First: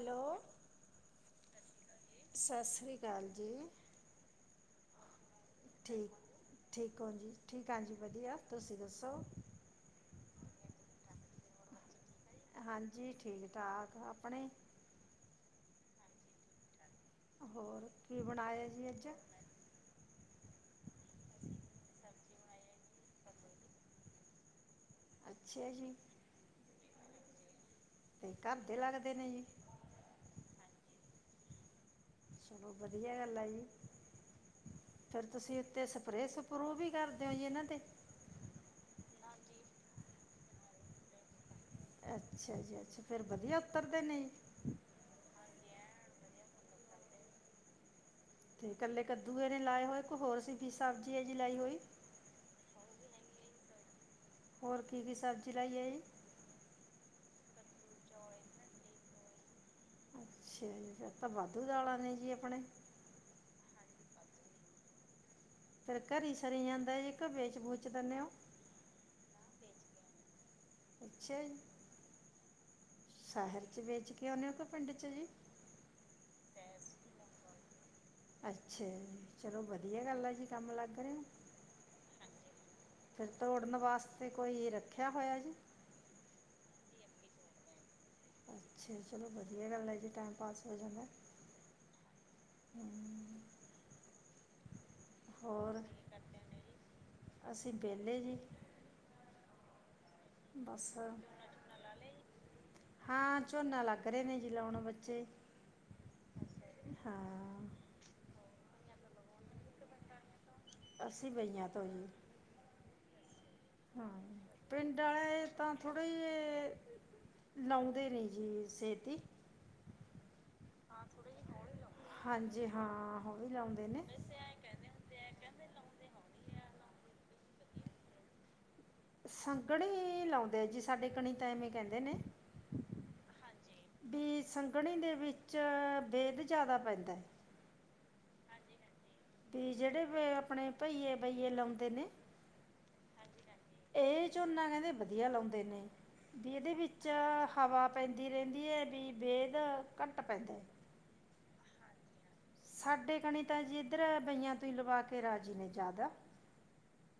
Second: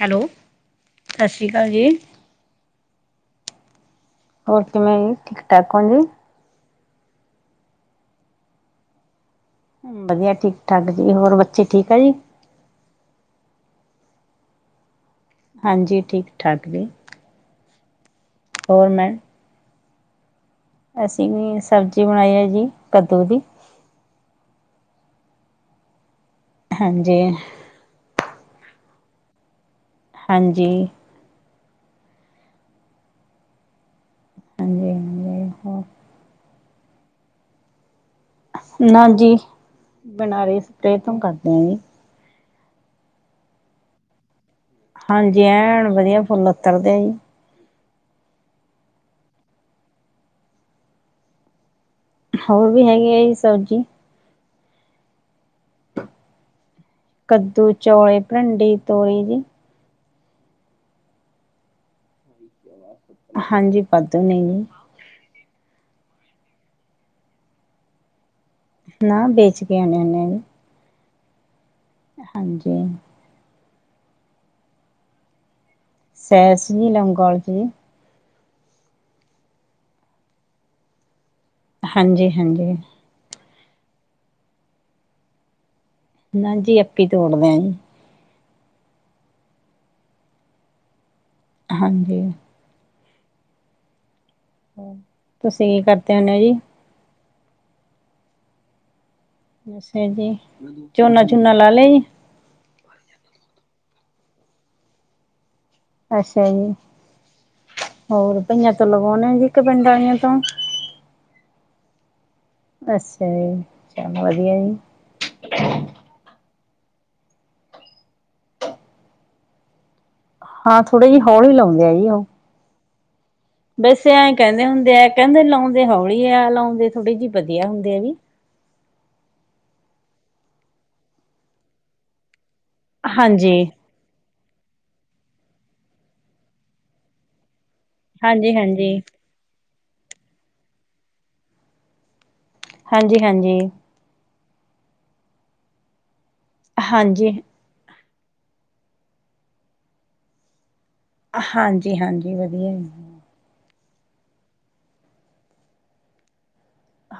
Hello, ਸਤਿ ਸ਼੍ਰੀ ਅਕਾਲ ਜੀ। ਸਤਿ ਸ਼੍ਰੀ ਅਕਾਲ ਜੀ, ਹੋਰ ਕਿਵੇਂ ਔ ਠੀਕ ਹੋ ਹਾ ਜੀ। ਠੀਕ ਠੀਕ ਹੋ ਜੀ ਠੀਕ ਹਾਂ ਜੀ, ਵਧੀਆ ਤੁਸੀਂ ਦੱਸੋ। ਵਧੀਆ ਠੀਕ ਠਾਕ ਜੀ ਹੋਰ ਬੱਚੇ ਠੀਕ ਆ ਜੀ, ਹਾਂਜੀ, ਠੀਕ ਠਾਕ ਆਪਣੇ, ਹਾਂਜੀ ਠੀਕ, ਠਾਕ ਜੀ, ਹੋਰ ਕੀ ਬਣਾਇਆ ਹੋਰ ਜੀ ਅੱਜ ਮੈਂ ਅਸੀਂ ਵੀ ਸਬਜ਼ੀ ਬਣਾਈ ਹੈ ਜੀ ਕੱਦੂ ਦੀ ਅੱਛਾ ਜੀ, ਹਾਂਜੀ, ਤੇ ਘਰ ਦੇ ਲਗਦੇ ਨੇ ਜੀ ਹਾਂਜੀ, [unintelligible] ਹਾਂਜੀ, ਫੇਰ ਹਾਂਜੀ ਤੁਸੀਂ ਹੋਰ ਉੱਥੇ ਸਪਰੇ, ਪ੍ਰੂਵ ਵੀ ਕਰਦੇ ਹੋ ਜਏ ਇਹਨਾਂ, ਹਜੀ ਬਨਾਰੇ ਸਪਰੇ ਤੋਂ ਕਰਦੇ ਆ ਜੀ। ਅੱਛਾ ਜੀ ਅੱਛਾ ਫੇਰ ਵਧੀਆ ਉੱਤਰਦੇ ਨੇ, ਹਾਂਜੀ ਐ ਵਧੀਆ ਫੁੱਲ ਉੱਤਰਦੇ ਆ ਜੀ। ਤੇ ਕੱਲੇ ਕੱਦੂ ਇਹ ਨੇੇ ਲਾਏ ਹੋਏ ਕੋ ਹੋਰ ਸੀ ਸਬਜ਼ੀ ਜਹੀ ਲਾਈ ਹੋਈ। ਹੋਰ ਵੀ ਹੈਗੇ ਆ ਜੀ ਸਬਜੀ, ਹੋਰ ਕੀ ਕੀ ਸਬਜ਼ੀ ਲਾਈ ਆ ਜੀ, ਕੱਦੂ ਚੌਲੇ ਭਰੀਡੀ ਤੋਰੀ ਜੀ, ਅੱਛਾ ਜੀ ਤਾਂ ਵਾਧੂ ਦਾਲਾਂ ਨੇ ਜੀ ਆਪਣੇ, ਹਾਂਜੀ ਵਦੂ ਨੇ ਜੀ, ਫੇਰ ਘਰੀ ਸਰੀ ਜਾਂਦਾ ਜੇ ਵੇਚ ਵੂਚ ਦਿੰਦੇ ਹੋ। ਨਾ ਵੇਚ ਕੇ ਆਣੇ ਉਹਨੇ ਵੀ, ਅੱਛਾ ਜੀ, ਹਾਂਜੀ, ਸ਼ਹਿਰ ਚ ਵੇਚ ਕੇ ਆਉਨੇ ਪਿੰਡ ਚ ਜੀ, ਸਹਿਰ ਚ ਲੋਗੋਆਲ ਜੀ, ਅੱਛਾ ਜੀ ਚਲੋ ਵਧੀਆ ਗੱਲ ਆ ਜੀ ਕੰਮ ਲੱਗ ਰਹੇ ਹੋ। ਹਾਂਜੀ ਹਾਂਜੀ, ਫਿਰ ਤੋੜਨ ਵਾਸਤੇ ਕੋਈ ਰੱਖਿਆ ਹੋਇਆ ਜੀ। ਨਾ ਜੀ ਆਪੇ ਤੋੜਦੇ ਜੀ, ਅੱਛਾ ਚਲੋ ਵਧੀਆ ਗੱਲ ਹੈ, ਜੀ ਟਾਈਮ ਪਾਸ ਹੋ ਜਾਂਦਾ। ਹਾਂਜੀ, ਹਮ, ਤੁਸੀਂ ਹੋਰ ਕੀ ਕਰਦੇ ਹੁਨੇ ਔ ਜੀ, ਅਸੀਂ ਵਿਹਲੇ ਜੀ, ਅੱਛਾ, ਹ ਜੀ ਬਸ ਝੋਨਾ-ਝੋਨਾ ਲਾਇਆ ਜੀ, ਹਾਂ ਝੋਨਾ ਲੱਗ ਰਹੇ ਨੇ ਜੀ ਲਾਉਣ ਬੱਚੇ, ਅੱਛਾ ਜੀ ਹਾਂ ਹੋਰ ਬ ਲਗਾਉਨੇ ਔ ਜੀ ਜਾ ਪਿੰਡ ਵਾਲੀਆਂ ਤੋਂ, ਅੱਸੀ ਬਈਆਂ ਤੋਂ ਹੀ, ਅੱਛਾ ਜੀ, ਹਾਂ ਚਲੋ ਵਧੀਆ ਜੀ ਪਿੰਡ ਵਾਲੇ ਤਾਂ ਥੋੜਾ ਜਿ ਲਾਉਂਦੇ ਨਹੀਂ ਜੀ ਛੇਤੀ, ਹਾਂ ਥੋੜੇ ਜਿ ਹੌਲੀ ਹੀ ਲਾਦੇ ਆ ਜੀ ਉਹ ਹਾਂਜੀ ਹਾਂ ਉਹ ਵੀ ਲਾਉਂਦੇ ਨੇ। ਵੈਸੇ ਐਂ ਕਹਿੰਦੇ ਹੁੰਦੇ ਆ ਕਹਿੰਦੇ ਲਾਉਂਦੇ ਹੌਲੀ ਆ ਲਾਉਦੇ ਥੋੜੀ ਜਿਹੀ ਵਧੀਆ ਹੁੰਦੇ ਆ ਵੀ, ਸੰਘਣੀ ਲਾਉਂਦੇ ਆ ਜੀ ਸਾਡੇ ਕਣੀ ਤਾਂ ਐਵੇਂ ਕਹਿੰਦੇ ਨੇ, ਹਾਂਜੀ, ਵੀ ਸੰਘਣੀ ਦੇ ਵਿੱਚ ਵੇਦ ਜਿਆਦਾ ਪੈਂਦਾ ਹੈ। ਹਾਂਜੀ ਹਾਂਜੀ, ਵੀ ਜਿਹੜੇ ਵੀ ਆਪਣੇ ਭਹੀਏ ਬਈਏ ਲਾਉਂਦੇ ਨੇ, ਹਾਂਜੀ-ਹਾਂਜੀ, ਇਹ ਝੋਨਾ ਕਹਿੰਦੇ ਵਧੀਆ ਲਾਉਂਦੇ ਨੇ, ਵੀ ਇਹਦੇ ਵਿੱਚ ਹਾਂਜੀ ਹਵਾ ਪੈਂਦੀ ਰਹਿੰਦੀ ਹੈ ਬ ਬੇਦ ਘੱਟ ਪੈਂਦਾ ਹੈ। ਹਾਂਜੀ-ਹਾਂਜੀ, ਵਧੀਆ ਸਾਡੇ ਕਣੀ ਤਾਂ ਜੀ, ਇੱਧਰ ਬਈਆਂ ਤੋਂ ਹੀ ਲਵਾ ਕੇ ਰਾਜੀ ਨੇ ਜ਼ਿਆਦਾ,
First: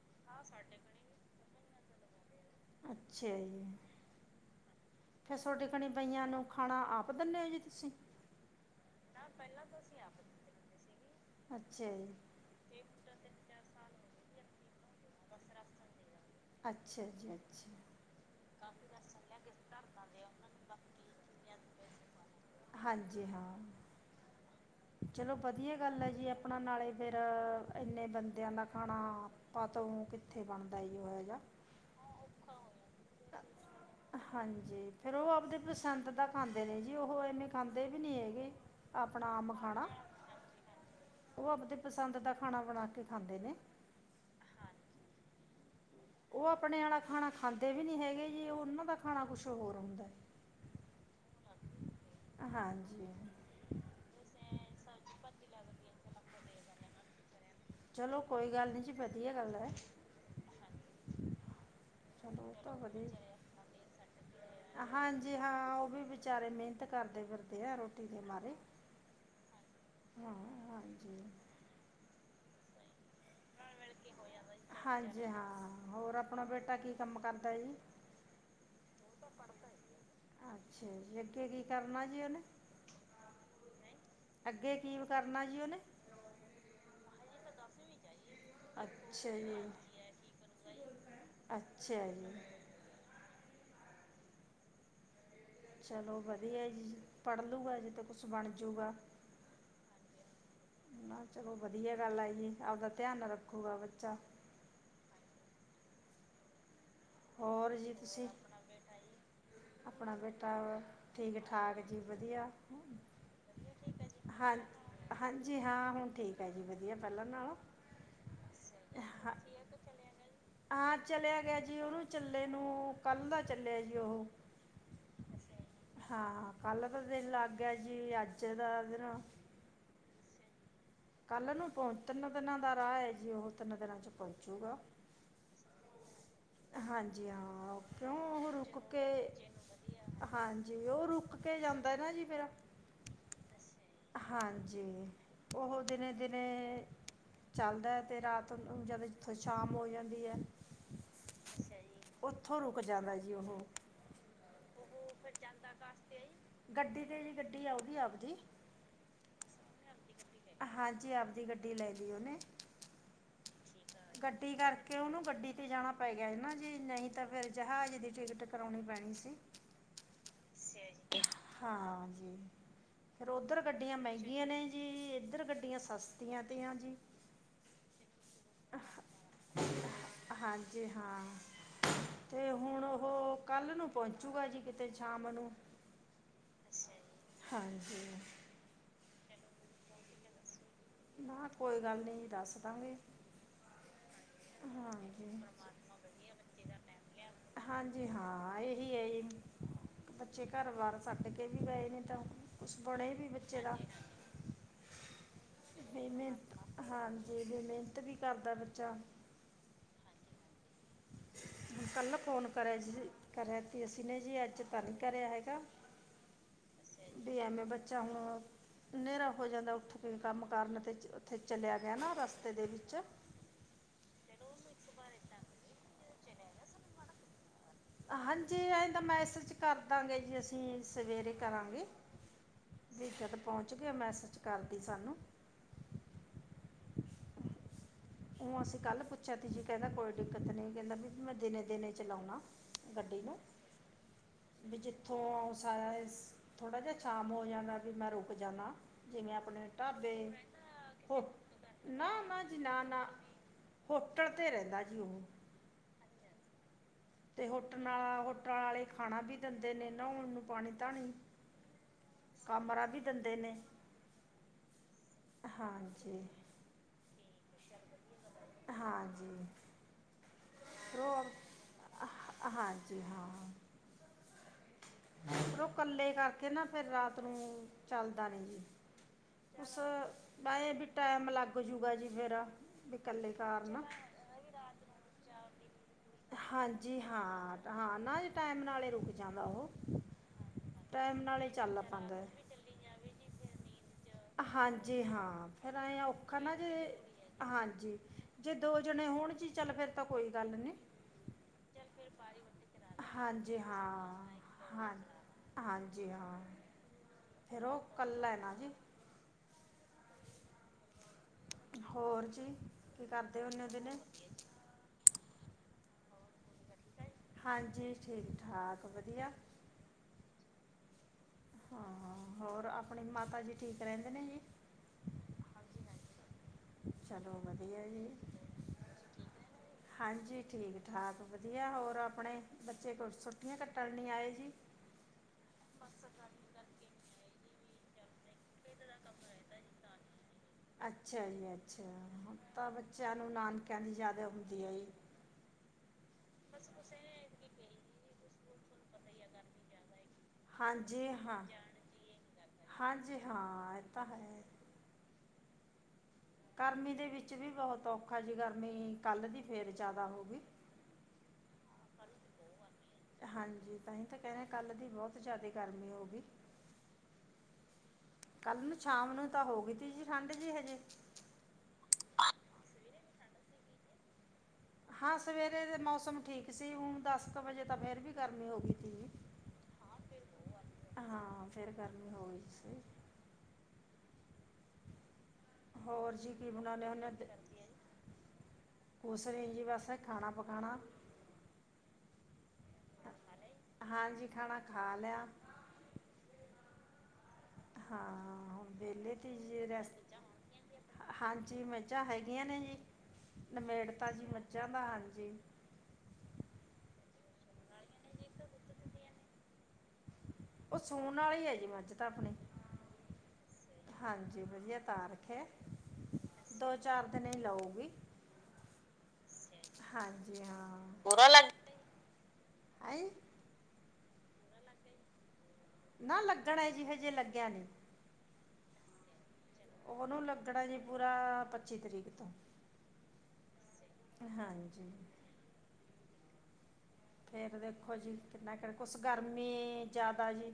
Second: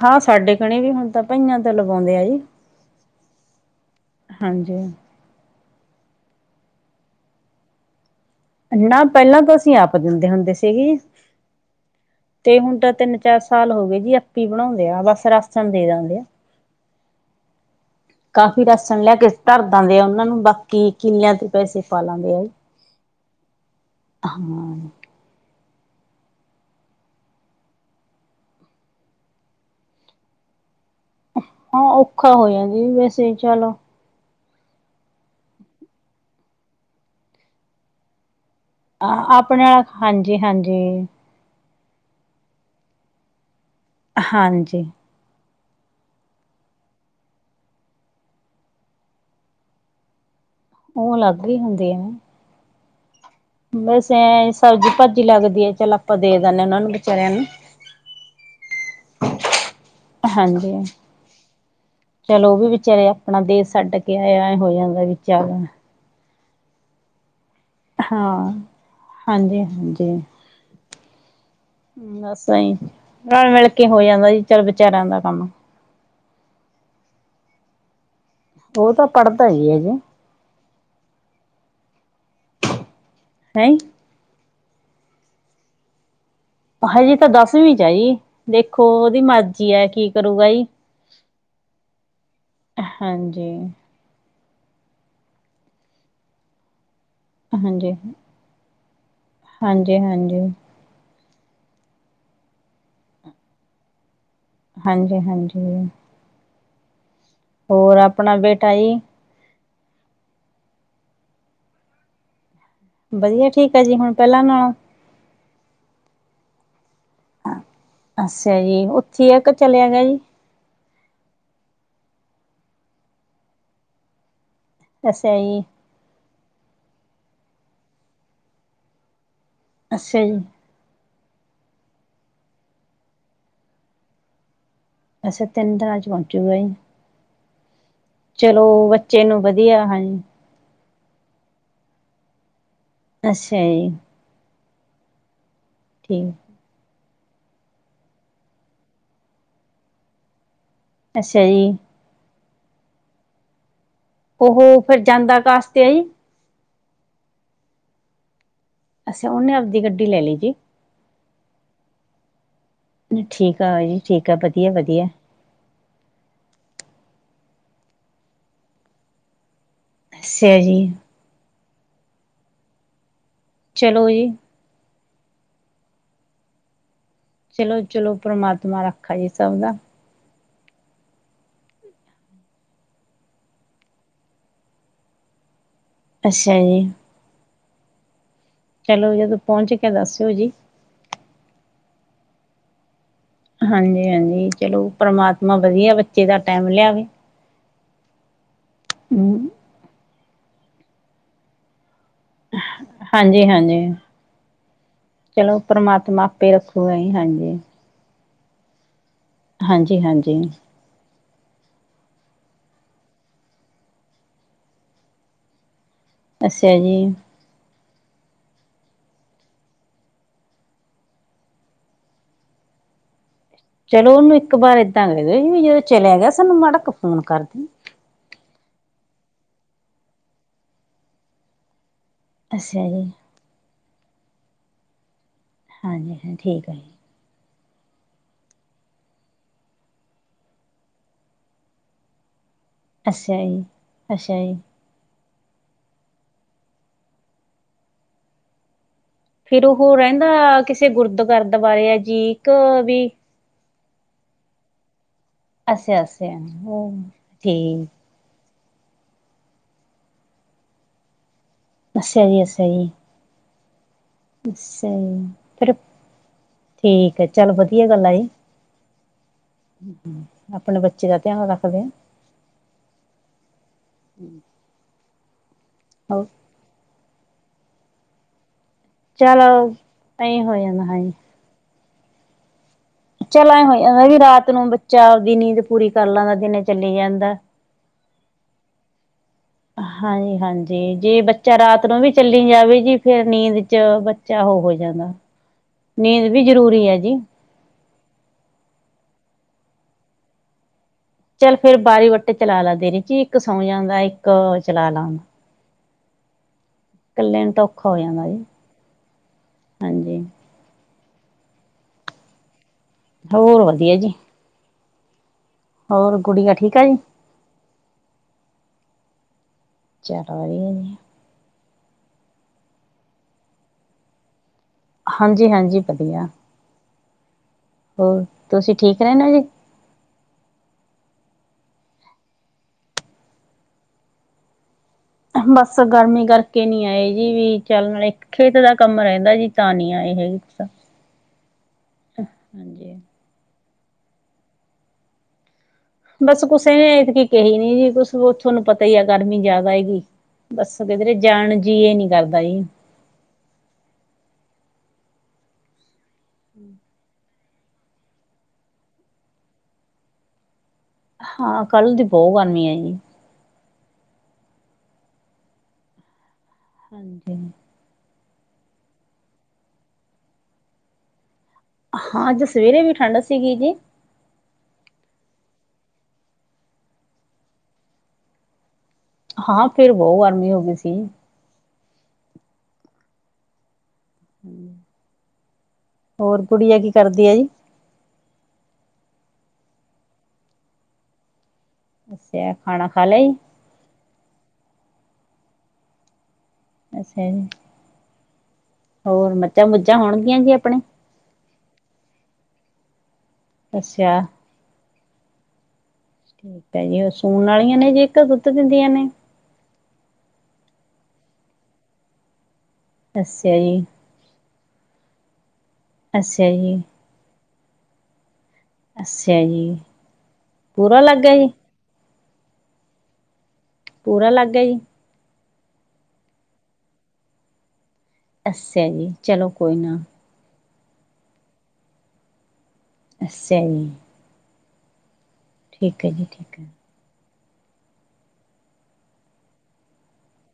ਹਾਂ ਸਾਡੇ ਕਣੇ ਵੀ ਹੁਣ ਤਾਂ ਬਈਆਂ ਤਾਂ, ਉਂਦੇ ਆ ਜੀ, ਅੱਛਾ ਜੀ ਹਾਂਜੀ ਫੇਰ ਤੋਡੀ ਕਣੀ ਬਈਆਂ ਨੂੰ, ਖਾਣਾ ਆਪ ਦਿੰਨੇ ਹੋ ਜੀ ਤੁਸੀਂ ਨਾ ਪਹਿਲਾਂ ਤੋਂ ਅਸੀਂ ਆਪ ਦਿੰਦੇ ਹੁੰਦੇ ਸੀਗੇ ਅੱਛਾ ਜੀ ਤੇ ਹੁਣ ਤਾਂ ਤਿੰਨ ਚਾਰ ਸਾਲ ਹੋ ਗਏ ਜੀ ਆਪ ਹੀ ਬਣਾਉਂਦੇ। ਆ ਬਸ ਰਾਸਣ ਦੇ ਦਿੰਦੇ ਆ। ਅੱਛਾ ਜੀ ਅੱਛਾ, ਕਾਫ਼ੀ ਰਾਸ਼ਨ ਲੈ ਕੇ ਧਰਦਾ ਦੇ ਆ ਉਹਨਾਂ ਨੂੰ ਬਾਕੀ ਕਿੱਲਿਆਂ ਤੇ ਪੈਸੇ ਪਾ ਲਾਂਦੇ ਆ ਹਾਂਜੀ ਹਾਂ ਹਾਂ। ਚਲੋ ਵਧੀਆ ਗੱਲ ਹੈ ਜੀ ਆਪਣਾ ਨਾਲੇ ਫੇਰ ਇੰਨੇ ਬੰਦਿਆਂ ਦਾ ਖਾਣਾ ਆਪ ਤ ਕਿੱਥੇ ਬਣਦਾ ਜੀ ਉਹ ਜਿਹਾ ਹਾਂ ਔਖਾ ਹੋ ਜਾਦਾ ਵੈਸੇ ਚਲ, ਹਾਂਜੀ ਫੇਰ ਉਹ ਆਪਦੇ ਪਸੰਦ ਦਾ ਖਾਂਦੇ ਨੇ ਜੀ ਉਹ ਇਨੇ ਖਾਂਦੇ ਵੀ ਨਹੀਂ ਹੈਗੇ। ਅ ਆਪਣਾ ਆਮ ਆਪਣੇ ਖਾਣਾ ਹਾਂਜੀ-ਹਾਂਜੀ, ਉਹ ਆਪਦੇ ਪਸੰਦ ਦਾ ਖਾਣਾ ਬਣਾ ਕੇ ਖਾਂਦੇ ਨੇ, ਹਾਂਜੀ, ਉਹ ਆਪਣੇ ਆਲਾ ਖਾਣਾ ਖਾਂਦੇ ਵੀ ਨੀ ਹੈਗੇ ਜੀ ਉਹਨਾਂ ਦਾ ਖਾਣਾ ਕੁਛ ਹੋਰ ਹੁੰਦਾ। [unintelligible] ਉਹ ਅਲੱਗ ਹੀ ਹੁੰਦੇ ਆ। ਹਾਂਜੀ ਵੈਸੇ ਸਬਜ਼ੀ [inaudible] ਚਲਨ। [unintelligible] ਚਲੋ ਕੋਈ ਗੱਲ ਨੀ ਜੀ ਵਧੀਆ ਗੱਲ ਹੈ ਹਾਂਜੀ ਚਲੋ ਉਹ ਵੀ ਚੋ ਵਿਚਾਰੇ ਵਧੀਆ ਆਪਣਾ ਦੇਸ਼ ਛੱਡ ਕੇ ਆਏ ਐ ਹੋ ਜਾਂਦਾ ਹਾਂਜੀ ਵਿਚਾਰਾ ਹਾਂ ਉਹ ਵੀ। [unintelligible] ਬਾਰੇ ਮਿਹਨਤ ਕਰਦੇ ਫਿਰ। [unintelligible] ਹਾਂ ਹਾਂਜੀ-ਹਾਂਜੀ ਹਾਂ ਹਾਂਜੀ ਬਸ। [unintelligible] ਸਹੀ। [unintelligible] ਹਾਂਜੀ ਕੰਮ ਹਾਂ ਹੋਰ ਆਪਣਾ ਬੇਟਾ ਕੀ ਕੰਮ ਕਰਦਾ ਜੀ। ਉਹ ਤਾਂ ਪੜ੍ਹਦਾ ਹੀ ਹਜੇ, ਅੱਛਾ ਜੀ ਅੱਗੇ ਕੀ ਕਰਨਾ ਜੇ ਉਹ, [unintelligible] ਹੈ ਅੱਗੇ ਕੀ ਕਰਨਾ ਜੀ ਉਹਨੇ? ਹਜੇ ਤਾਂ ਦਸਵੀਂ ਵਿਚ ਐ ਜੀ, ਦੇਖੋ ਉਹਦੀ ਅੱਛਾ ਜੀ ਮਰਜ਼ੀ ਹੈ ਕੀ ਕਰੂਗਾ ਜੀ ਅੱਛਾ ਜੀ ਹਾਂਜੀ, ਚਲੋ ਵਧੀਆ ਜੀ, ਪੜ੍ਹ ਲੂਗਾ ਜੇ ਤਾਂ ਕੁਛ ਬਣ ਜੂਗਾ। ਹਾਂਜੀ-ਹਾਂਜੀ, ਚਲੋ ਵਧੀਆ ਗੱਲ ਆਈਏ ਆਪਦਾ ਧਿਆਨ ਰੱਖੂਗਾ ਬੱਚਾ, ਹਾਂਜੀ-ਹਾਂਜੀ, ਜੀ ਹੋਰ ਤੁਸੀਂ ਆਪਣਾ ਬੇਟਾ ਜੀ, ਆਪਣਾ ਬੇਟਾ ਹੋ ਠੀਕ ਠਾਕ ਜੀ ਵਧੀਆ। ਵਧੀਆ ਠੀਕ ਆ ਜੀ ਹੁਣ ਪਹਿਲਾਂ ਨਾਲੋ, ਜੀ ਹਾਂ ਹੁਣ ਠੀਕ ਆ ਜੀ ਵਧੀਆ। ਪਹਿਲਾਂ ਨਾਲੋਂ ਅੱਛਾ ਜੀ ਉੱਥੇ ਆ ਕੇ ਚਲਿਆ ਗਿਆ ਜੀ ਹਾਂ ਚਲਿਆ ਗਿਆ ਜੀ ਉਹੋ, ਚੱਲੇ ਨੂੰ ਕੱਲ ਦਾ ਚੱਲਿਆ ਜੀ ਉਹ, ਅੱਛਾ ਜੀ ਹਾਂ ਕੱਲ ਦਾ, ਦਿਨ ਲੱਗ ਗਿਆ ਜੀ ਅੱਜ ਦਾ ਦਿਨ, ਅੱਛਾ ਜੀ, ਕੱਲ ਨੂੰ ਤਿੰਨ ਦਿਨਾਂ ਦਾ ਰਾਹ ਹੈ ਜੀ ਉਹ ਤਿੰਨ ਦਿਨਾਂ ਚ ਪਹੁੰਚੂਗਾ। ਅਸ ਤਿੰਨ ਦਿਨਾਂ ਵਿੱਚ ਪਹੁੰ ਹਾਂਜੀ ਹਾਂ, ਕਿਉਂ ਉਹ ਚਲੋ ਰੁਕ ਬੱਚੇ ਨੂੰ ਵਧੀਆ ਹਾਂਜੀ, ਜੀ ਉਹ ਰੁਕ ਕੇ ਜਾਂਦਾ ਨਾ ਜੀ ਫਿਰ, ਅੱਛਾ ਜੀ, ਜੀ, ਉਹ ਠੀਕ ਦਿਨੇ-ਦਿਨੇ, ਚੱਲਦਾ ਹੈ ਤੇ ਰਾਤ ਜਦ ਇਥੇ ਸ਼ਾਮ ਹੋ ਜਾਂਦੀ ਹੈ। ਅੱਛਾ ਜੀ, ਉੱਥੋਂ ਰੁਕ ਜਾਂਦਾ ਜੀ ਉਹ ਉਹ ਫੇਰ ਜਾਂਦਾ ਕਾਸਤੇ ਐ? ਗੱਡੀ ਤੇ ਜੇ ਗੱਡੀ ਆਉਗੀ ਆਪਦੀ ਅੱਛਾ ਉਹਨੇ ਆਪਦੀ ਗੱਡੀ ਲੈ ਲੀ ਕਿ ਦੀ ਗੱਡੀ ਲੈ ਲਈ ਉਹਨੇ ਠੀਕ ਆ ਜੀ ਠੀਕ ਆ ਗੱਡੀ ਵਧੀਆ ਕਰਕੇ ਵਧੀਆ। ਉਹਨੂੰ ਗੱਡੀ ਤੇ ਜਾਣਾ ਪੈ ਗਿਆ ਸੀ, ਨਾ ਜੀ ਨਹੀਂ ਤਾਂ ਫਿਰ ਜਹਾਜ਼ ਦੀ ਟਿਕਟ ਕਰਾਉਣੀ ਪੈਣੀ ਸੀ। ਅੱਛਾ ਜੀ। ਹਾਂ ਜੀ। ਫਿਰ ਉਧਰ ਗੱਡੀਆਂ ਚਲੋ ਜੀ ਮਹਿੰਗੀਆਂ ਨੇ ਜੀ। ਇੱਧਰ ਗੱਡੀਆਂ ਸਸਤੀਆਂ ਤੇ ਆ ਜੀ। ਚਲੋ-ਚਲੋ, ਪ੍ਰਮਾਤਮਾ ਰੱਖਾ ਜੀ ਸਭ ਦਾ ਹਾਂ ਜੀ ਹਾਂ ਤੇ ਹੁਣ ਉਹ ਕੱਲ ਨੂੰ ਪਹੁੰਚੂਗਾ ਜੀ ਕਿਤੇ ਸ਼ਾਮ ਨੂੰ ਅੱਛਾ ਜੀ। ਹਾਂਜੀ ਚਲੋ ਜਦੋਂ ਪਹੁੰਚ ਕੇ ਦੱਸਿਓ ਜੀ। ਨਾ ਕੋਈ ਗੱਲ ਨੀ ਦੱਸ ਦਾਂਗੇ। ਹਾਂਜੀ-ਹਾਂਜੀ, ਚਲੋ ਹਾਂਜੀ ਪਰਮਾਤਮਾ ਵਧੀਆ ਬੱਚੇ ਦਾ ਟੈਮ ਲਿਆਵੇ। ਹਾਂਜੀ ਹਾਂ ਇਹ ਹੂੰ ਬੱਚੇ ਘਰ ਬਾਹਰ ਸੱਟ ਕੇ ਵੀ ਗਏ ਨੇ ਤਾਂ ਕੁਛ ਬਣੇ ਵੀ ਹਾਂਜੀ ਬੱਚੇ ਹਾਂਜੀ, ਦਾ ਚਲੋ। ਵੀ ਪਰਮਾਤਮਾ ਆਪੇ ਮਿਹਨਤ ਰੱਖੂ ਗਾ ਜੀ ਹਾਂਜੀ। ਵੀ ਮਿਹਨਤ ਵੀ ਕਰਦਾ ਬੱਚਾ ਹਾਂਜੀ ਹਾਂਜੀ। ਹ ਕੱਲ ਫੋਨ ਕਰਿਆ ਜੀ ਕਰਿਆ ਤੇ ਅਸੀਂ ਨੇ ਜੀ ਅੱਜ ਤਾ ਨਹੀਂ ਕਰਿਆ ਹੈਗਾ। ਅੱਛਾ ਜੀ, ਵੀ ਐਵੇਂ ਬੱਚਾ ਹੁਣ ਹਨੇਰਾ ਹੋ ਜਾਂਦਾ ਉੱਠ ਕੇ ਕੰਮ ਕਰਨ ਤੇ ਉੱਥੇ ਚਲਿਆ ਗਿਆ ਨਾ ਰਸਤੇ ਦੇ ਵਿੱਚ ਚਲੋ ਉਹਨੂੰ ਇੱਕ ਵਾਰ ਏਦਾਂ ਕ ਦ ਜਦੋਂ ਚਲਿਆ ਗਿਆ ਸਾਨੂੰ ਮਾੜਾ ਕੇ ਫੋਨ ਕਰਦੀ। ਹਾਂਜੀ ਇਹ ਤਾਂ ਮੈਸੇਜ ਕਰਦਾਂਗੇ ਜੀ ਅਸੀਂ ਸਵੇਰੇ ਕਰਾਂਗੇ। ਅੱਛਾ ਜੀ। ਗਿਆ ਮੈਸਜ ਕਰਦੀ ਸਾਨੂੰ ਹਾਂਜੀ ਹਾਂ ਠੀਕ ਹੈ ਜੀ। ਉਹ ਅਸੀਂ ਕੱਲ ਪੁੱਛਿਆ ਤੀਜੀ ਕਹਿੰਦਾ ਕੋਈ ਦਿੱਕਤ ਨ ਕਹਿੰਦਾ ਵੀ ਮੈਂ ਦਿਨੇ ਦਿਨੇ ਚਲਾਉਣਾ ਅੱਛਿਆ ਜੀ ਅੱਛਿਆ ਜੀ, ਉਥੋਂ ਸਾਰਾ ਥੋੜਾ ਜਿਹਾ ਸ਼ਾਮ ਹੋ ਜਾਂਦਾ ਵੀ ਮੈਂ ਰੁਕ ਜਾਂਦਾ। ਫੇਿਰ ਉਹ ਰਹਿੰਦਾ ਕਿਸੇ ਹੋ ਗੁਰਦਗਰਦ ਬਾਰੇ ਨਾ ਨਾ ਅਜੀੀਕ ਜੀ ਨਾ ਵੀ ਨਾ ਹੋਟਲ ਤੇ ਰਹਿੰਦਾ ਜੀ ਉਹ ਅਛ ਅਸਿਆ ਤੇ ਹੋਟਲ ਨਾਲ ਹੋ ਟਾਂ ਵਾਲੇ ਖਾਣਾ ਵੀ ਦਿੰਦੇ ਨੇ ਨਾਣ ਨੂੰ ਪਾਣੀ ਧਣੀ ਕਮਰਾ ਵੀ ਦਿੰਦੇ ਨੇ ਸਹੀ ਫਿਰ ਹਾਂਜੀ ਠੀਕ ਹੈ ਚੱਲ ਵਧੀਆ ਗੱਲ ਆ ਜੀ ਹਾਂਜੀ ਆਪਣੇ ਫਿਰ ਬੱਚੇ ਦਾ ਧਿਆਨ ਰੱਖਦੇ ਨੇ ਉਹ ਹਾਂਜੀ ਰੁੱਖ ਇਕੱਲੇ ਕਰਕੇ ਨਾ ਫਿਰ ਰਾਤ ਤਨੂੰ ਚੱਲਦਾ ਨੀ ਜੀ ਚੱਲ ਕੁ ਵਸ ਐ ਹੋ ਜਾਂਦਾ ਵੀ ਟੈਮ ਲੱਗ ਜਊ ਹੋਊਗਾ ਜੀ ਫੇਿਰ ਚਲਾ ਹੀ ਹੋ ਵੀ ਰਾਤ ਨੂੰ ਬੱਚਾ ਆਪਦੀ ਨੀ ਪੂਰੀ ਕਰਲਾਾਂ ਦਾ ਦਿਨ ਚੱਲੀ ਹਾਂਜੀ ਜਾਂਦਾ ਹਾਂ ਹਾਂ ਟਾਈਮ ਨਾਲੇ ਰੁਕ ਜਾਂਦਾ ਉਹ ਹਾਂਜੀ ਹਾਂਜੀ ਜੇ ਟਾਈਮ ਨਾਲੇ ਬੱਚਾ ਚੱਲ ਰਾਤ ਨੂੰ ਵੀ ਪੈਂਦਾ ਚੱਲੀ ਜਾਵੇ ਜੀ ਫੇਿਰ ਨੀਂਦ ਚ ਬੱਚਾ ਉਹ ਹੋ ਹਾਂਜੀ ਜਾਂਦਾ ਹਾਂ ਫਿਰ ਐਂ ਨੀਂਦ ਔਖਾ ਵੀ ਨਾ ਜੇ ਜ਼ਰੂਰੀ ਆ ਜੀ ਹਾਂਜੀ ਜੇ ਦੋ ਜਣੇ ਹੋਣ ਜੀ ਚੱਲ ਫੇਰ ਤਾਂ ਕੋਈ ਗੱਲ ਨੀ ਚੱਲ ਫੇਿਰ ਬਾਰੀ ਵੱਟੇ ਚਲਾ ਲਾ ਦੇ ਰਹੀ ਜੀ ਇੱਕ ਹਾਂਜੀ ਸੌ ਜਾਂਦਾ ਇੱਕ ਹਾਂ ਚਲਾ ਹਾਂ ਲਾਉਂਦਾ ਜੀ ਹਾਂਜੀ ਹ ਕੱਲੇ ਨੂੰ ਫਿਰ ਉਹ ਤਾਂੋਖਾ ਹੋ ਜਾਂਦਾ ਇਕੱਲਾ ਹੈ ਜੀ ਨਾ ਹਾਂਜੀ ਹੋਰ ਜੀ ਕੀ ਕਰਦੇ ਨੇ ਹੋਰ ਉਹਦੇਨ ਵਧੀਆ ਜੀ ਹੋਰ ਗੁੜੀਆਂ ਹਾਂਜੀ ਠੀਕ ਠਾਕ ਵੀ ਵਧੀਆ ਚਲਾ ਦੀਆਂ ਨਹੀਂ ਆ ਹਾਂ ਹੋਰ ਆਪਣੀ ਮਾਤਾ ਜੀ ਠੀਕ ਰਹਿੰਦੇ ਨੇ ਜੀ ਹਾਂਜੀ ਹਾਂਜੀ ਵਧੀਆ ਚਲੋ ਵਧੀਆ ਜੀ ਹੋਰ ਤੁਸੀਂ ਠੀਕ ਰਹਿੰਦੇ ਜੀ ਹਾਂਜੀ ਠੀਕ ਠਾਕ ਵਧੀਆ ਹੋਰ ਆਪਣੇ ਬੱਚੇ ਕੋ ੱਟੀਆਂ ਕੱਟਣ ਨੀ ਆਏ ਜੀ ਬਸ ਗਰਮੀ ਕਰਕੇ ਕੇ ਨਹੀਂ ਆਏ ਜੀ ਵੀ ਚੱਲ ਨਾਲ ਇੱਕ ਖੇਤ ਦਾ ਕੰਮ ਰਹਿੰਦਾ ਜੀ ਤਾਂ ਨਹੀਂ ਆਏ ਹੈ। ਅੱਛਾ ਜੀ ਅੱਛਾ ਹਾਂਜੀ। ਕਨੀ ਜ਼ਿਆਦਾ ਉਦੀ ਹੈ। ਬਸ ਕੁਸੇ ਨੇ ਐਤਕੀ ਕਹੀ ਨੀ ਜੀ ਥੋਹਾਨੂੰ ਪਤਾ ਤਾਂ ਹੀ ਆ ਗਰਮੀ ਜਿਆਦਾ ਹੈਗੀ। ਬਸ ਹਾਂਜੀ ਕਿਧਰੇ ਹਾਂ ਜਾਣ ਜੀਅ ਨੀ ਕਰਦਾ ਜੀ ਹਾਂਜੀ ਹਾਂ ਇਹ ਤਾਂ ਹੈ ਗਰਮੀ ਦੇ ਵਿੱਚ ਵੀ ਬਹੁਤ ਔਖਾ ਜੀ ਗਰਮੀ ਕੱਲ ਦੀ ਫੇਰ ਜਿਆਦਾ ਹੋਊਗੀ। ਹਾਂ ਕੱਲ੍ਹ ਦੀ ਬਹੁਤ ਕਰਨੀ ਆ ਜੀ। ਕੱਲ ਦੀ ਬਹੁਤ ਜਿਆਦਾ ਗਰਮੀ ਹੋ ਗਈ। ਹਾਂਜੀ। ਕੱਲ ਨੂੰ ਸ਼ਾਮ ਨੂੰ ਤਾਂ ਹੋ ਗਈ ਤੀ ਜੀ ਠੰਡ ਜੀ ਹਜੇ। ਹਾਂ ਸਵੇਰੇ ਵੀ ਠੰਡ ਸੀਗੀ ਜੀ ਹਾਂ ਸਵੇਰੇ ਦੇ ਮੌਸਮ ਠੀਕ ਸੀ ਹੁਣ ਦਸ ਕੁ ਵਜੇ ਤਾਂ ਫੇਰ ਵੀ ਗਰਮੀ ਹੋ ਗਈ। ਤੀ ਜੀ ਹਾਂ ਫੇਰ ਬਹੁ ਗਰਮੀ ਹੋ ਗਈ ਸੀ। ਹਾਂ ਫਿਰ ਗਰਮੀ ਹੋਈ ਸੀ। ਹੂੰ ਹੋਰ ਜੀ ਕੀ ਬਣਾਣੇ ਹੁੰਦੇ ਹੈ ਜੀ ਸਰੀ ਜੀ ਵੈਸੇ ਖਾਣਾ ਪਕਾਣਾ [unintelligible] ਤੇ ਖਾਣਾ ਖਾ ਲਿਆਈ। ਹਾਂਜੀ ਖਾਣਾ ਖਾ ਲਿਆ। ਅੱਛਾ। ਹਾਂ ਹੁਣ ਵਿਹਲੇ ਹੋਰ ਤੀ ਮਝਾਂ ਮੁੱਝਾਂ ਹੋਣਗੀਆਂ ਆਪਣੇ ਜੀ ਮਜ਼ਾਂ ਹੈਗੀਆਂ ਨੇ ਜੀ। ਨਮੇੜਤਾ ਅੱਛਾ ਜੀ ਮੱਝਾਂ ਦਾ ਹਲ ਜੀ ਠੀਕ ਹੈ ਜੀ ਉਹ ਸੂਨ ਵਾਲੀਆਂ ਨੇ ਜੀ ਇੱਕ ਦੁੱਧ ਦਿੰਦੀਆਂ ਨੇ। ਉਹ ਸੋਣ ਵਾਲੇ ਹੈ ਜੀ ਮੱਝ ਤਾਂ ਆਪਣੀ ਅੱੱਛਾ ਆ ਜੀ ਵੀ ਤਾਰਖੇ ਅੱਛਾ ਦੋ ਜੀ ਚਾਰ ਦਿਨ ਹੀ ਲਉ। ਅੱਛਾ ਜੀ ਹਾਂਜੀ ਪੂਰਾ ਲਾਗਾ ਜੀ। ਆਏ, ਪੂਰਾ ਲੱਗ ਗਿਆ ਜੀ, ਨਾ ਲੱਗਣਾ ਏ ਜੀ ਹਜੇ ਲੱਗਿਆ ਨੀ, ਅੱਛਿਆ ਜੀ, ਚਲੋ ਕੋਈ ਨਾ, ਲੱਗਣਾ ਜੀ ਪੂਰਾ ਪੱਚੀ ਤਰੀਕ ਤੋਂ, ਅੱਛਾ ਜੀ, ਜੀ [unintelligible] ਠੀਕ ਹੈ ਜੀ ਠੀਕ ਹੈ, ਫੇਰ ਦੇਖੋ ਜੀ ਕਿੰਨਾ ਕਿ ਕੁਛ ਗਰਮੀ ਜਿਆਦਾ ਜੀ,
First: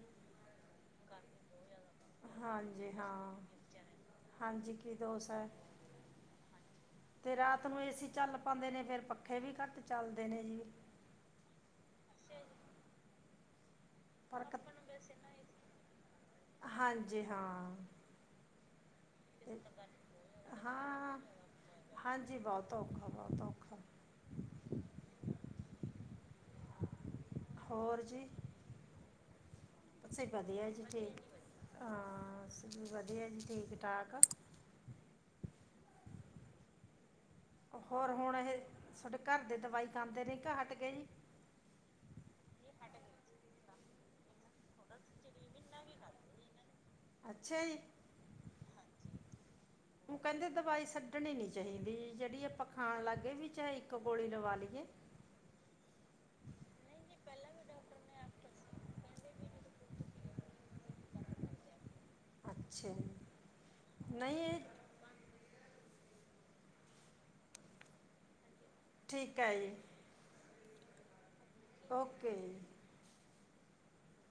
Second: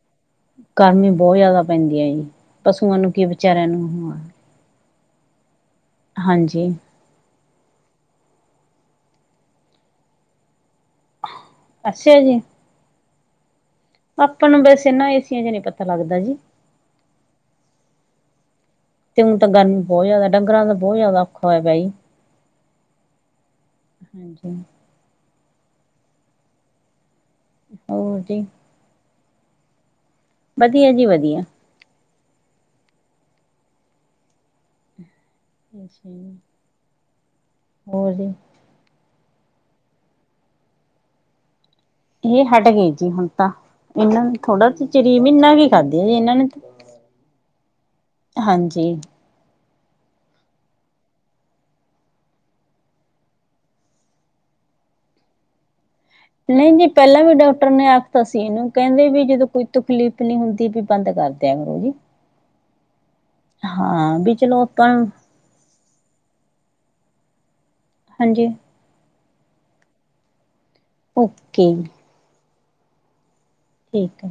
ਗਰਮੀ ਬਹੁਤ ਜ਼ਿਆਦਾ ਪੈਂਦੀ ਹੈ ਜੀ ਹਾਂਜੀ ਪਸੂਆਂ ਨੂੰ ਕੀ ਵਿਚਾਰਿਆਂ ਨੂੰ, ਕਿ ਦੋਸੌ, ਹਾਂਜੀ, ਤੇ ਰਾਤ ਨੂੰ ਏਸੀ ਚੱਲ ਪੇਦੇ ਨੇ ਫਿਰ ਪੱਖੇ ਵੀ ਘੱਟ ਚੱਲਦੇ ਨੇ ਜੀ, ਅੱਛਿਆ ਜੀ, ਪਰ ਆਪਾਂ ਕ ਨੂੰ ਵਸ ਇਹਨਾਂ ਏਸੀਆਂ ਚ ਨ ਪਤਾ ਲੱਗਦਾ ਜੀ। ਹਾਂਜੀ ਹਾਂ ਤੇ ਹੁਣ ਤਾਂ ਗਰਮੀ ਬਹੁਤ ਜ਼ਿਆਦਾ ਡੰਗਰਾਂ ਦਾ ਬਹੁਤ ਹਾਂ ਜ਼ਿਆਦਾ ਔਖਾ ਹੋਇਆ ਪਿਆ ਹਾਂਜੀ ਬਹੁਤ ਔਖਾ ਬਹੁਤ ਔਖਾ ਜੀ। ਹੋਰ ਜੀ, ਅੇ ਵਧੀਆ ਜੀ ਤੇੇ ਹਾਂ, ਬਸ ਵੀ ਵਧੀਆ ਜੀ ਠੀਕ-ਠਾਕ, ਅੱਛਾ, ਹੋਰ ਹੁਣ ਇਹ ਸਾਡੇ, ਘਰ ਦੇ ਦਵਾਈ ਖਾਂਦੇ ਨੇ ਕੇ ਹਟਗੇ ਜੀ। ਇਹ ਹਟ ਗਏ ਜੀ ਹੁਣ ਤਾਂ ਇਹਨਾਂ ਨੂੰ ਥੋੜਾ ਜਾ ਚਿਰ ਈ ਮਹੀਨਾ ਕੀ ਖਾਧੇ ਜੀ ਇਹਨਾਂ ਨੇ ਅੱਛਾ ਜੀ ਹਾਂਜੀ, ਉਹ ਕਹਿੰਦੇ ਦਵਾਈ ਛੱਡਣੀ ਨੀ ਚਾਹੀਦੀ ਜਿਹੜੀ ਆ ਆਪਾਂ ਖਾਣ ਲੱਗਗੇ ਵੀ ਚਾਹੇ ਇੱਕ ਗੋਲੀ ਲਵਾ ਲਈਏ। ਨਹੀਂ ਜੀ ਪਹਿਲਾਂ ਵੀ ਡਾਕਟਰ ਨੇ ਆਖਤਾ ਸੀ ਇਹਨੂੰ ਕਹਿੰਦੇ ਵੀ ਜਦੋਂ ਕੋਈ ਤਕਲੀਫ਼ ਨੀ ਹੁੰਦੀ ਵੀ ਬੰਦ ਕਰਦਿਆਂ ਕਰੋ ਜੀ। [unintelligible] ਹਾਂ ਵੀ ਨਹੀਂ ਇਹ ਚਲੋ ਆਪਾਂ, ਹਾਂਜੀ, ਠੀਕ ਹੈ ਜੀ, [unintelligible] ਓਕੇ ਜੀ, ਠੀਕ ਹੈ,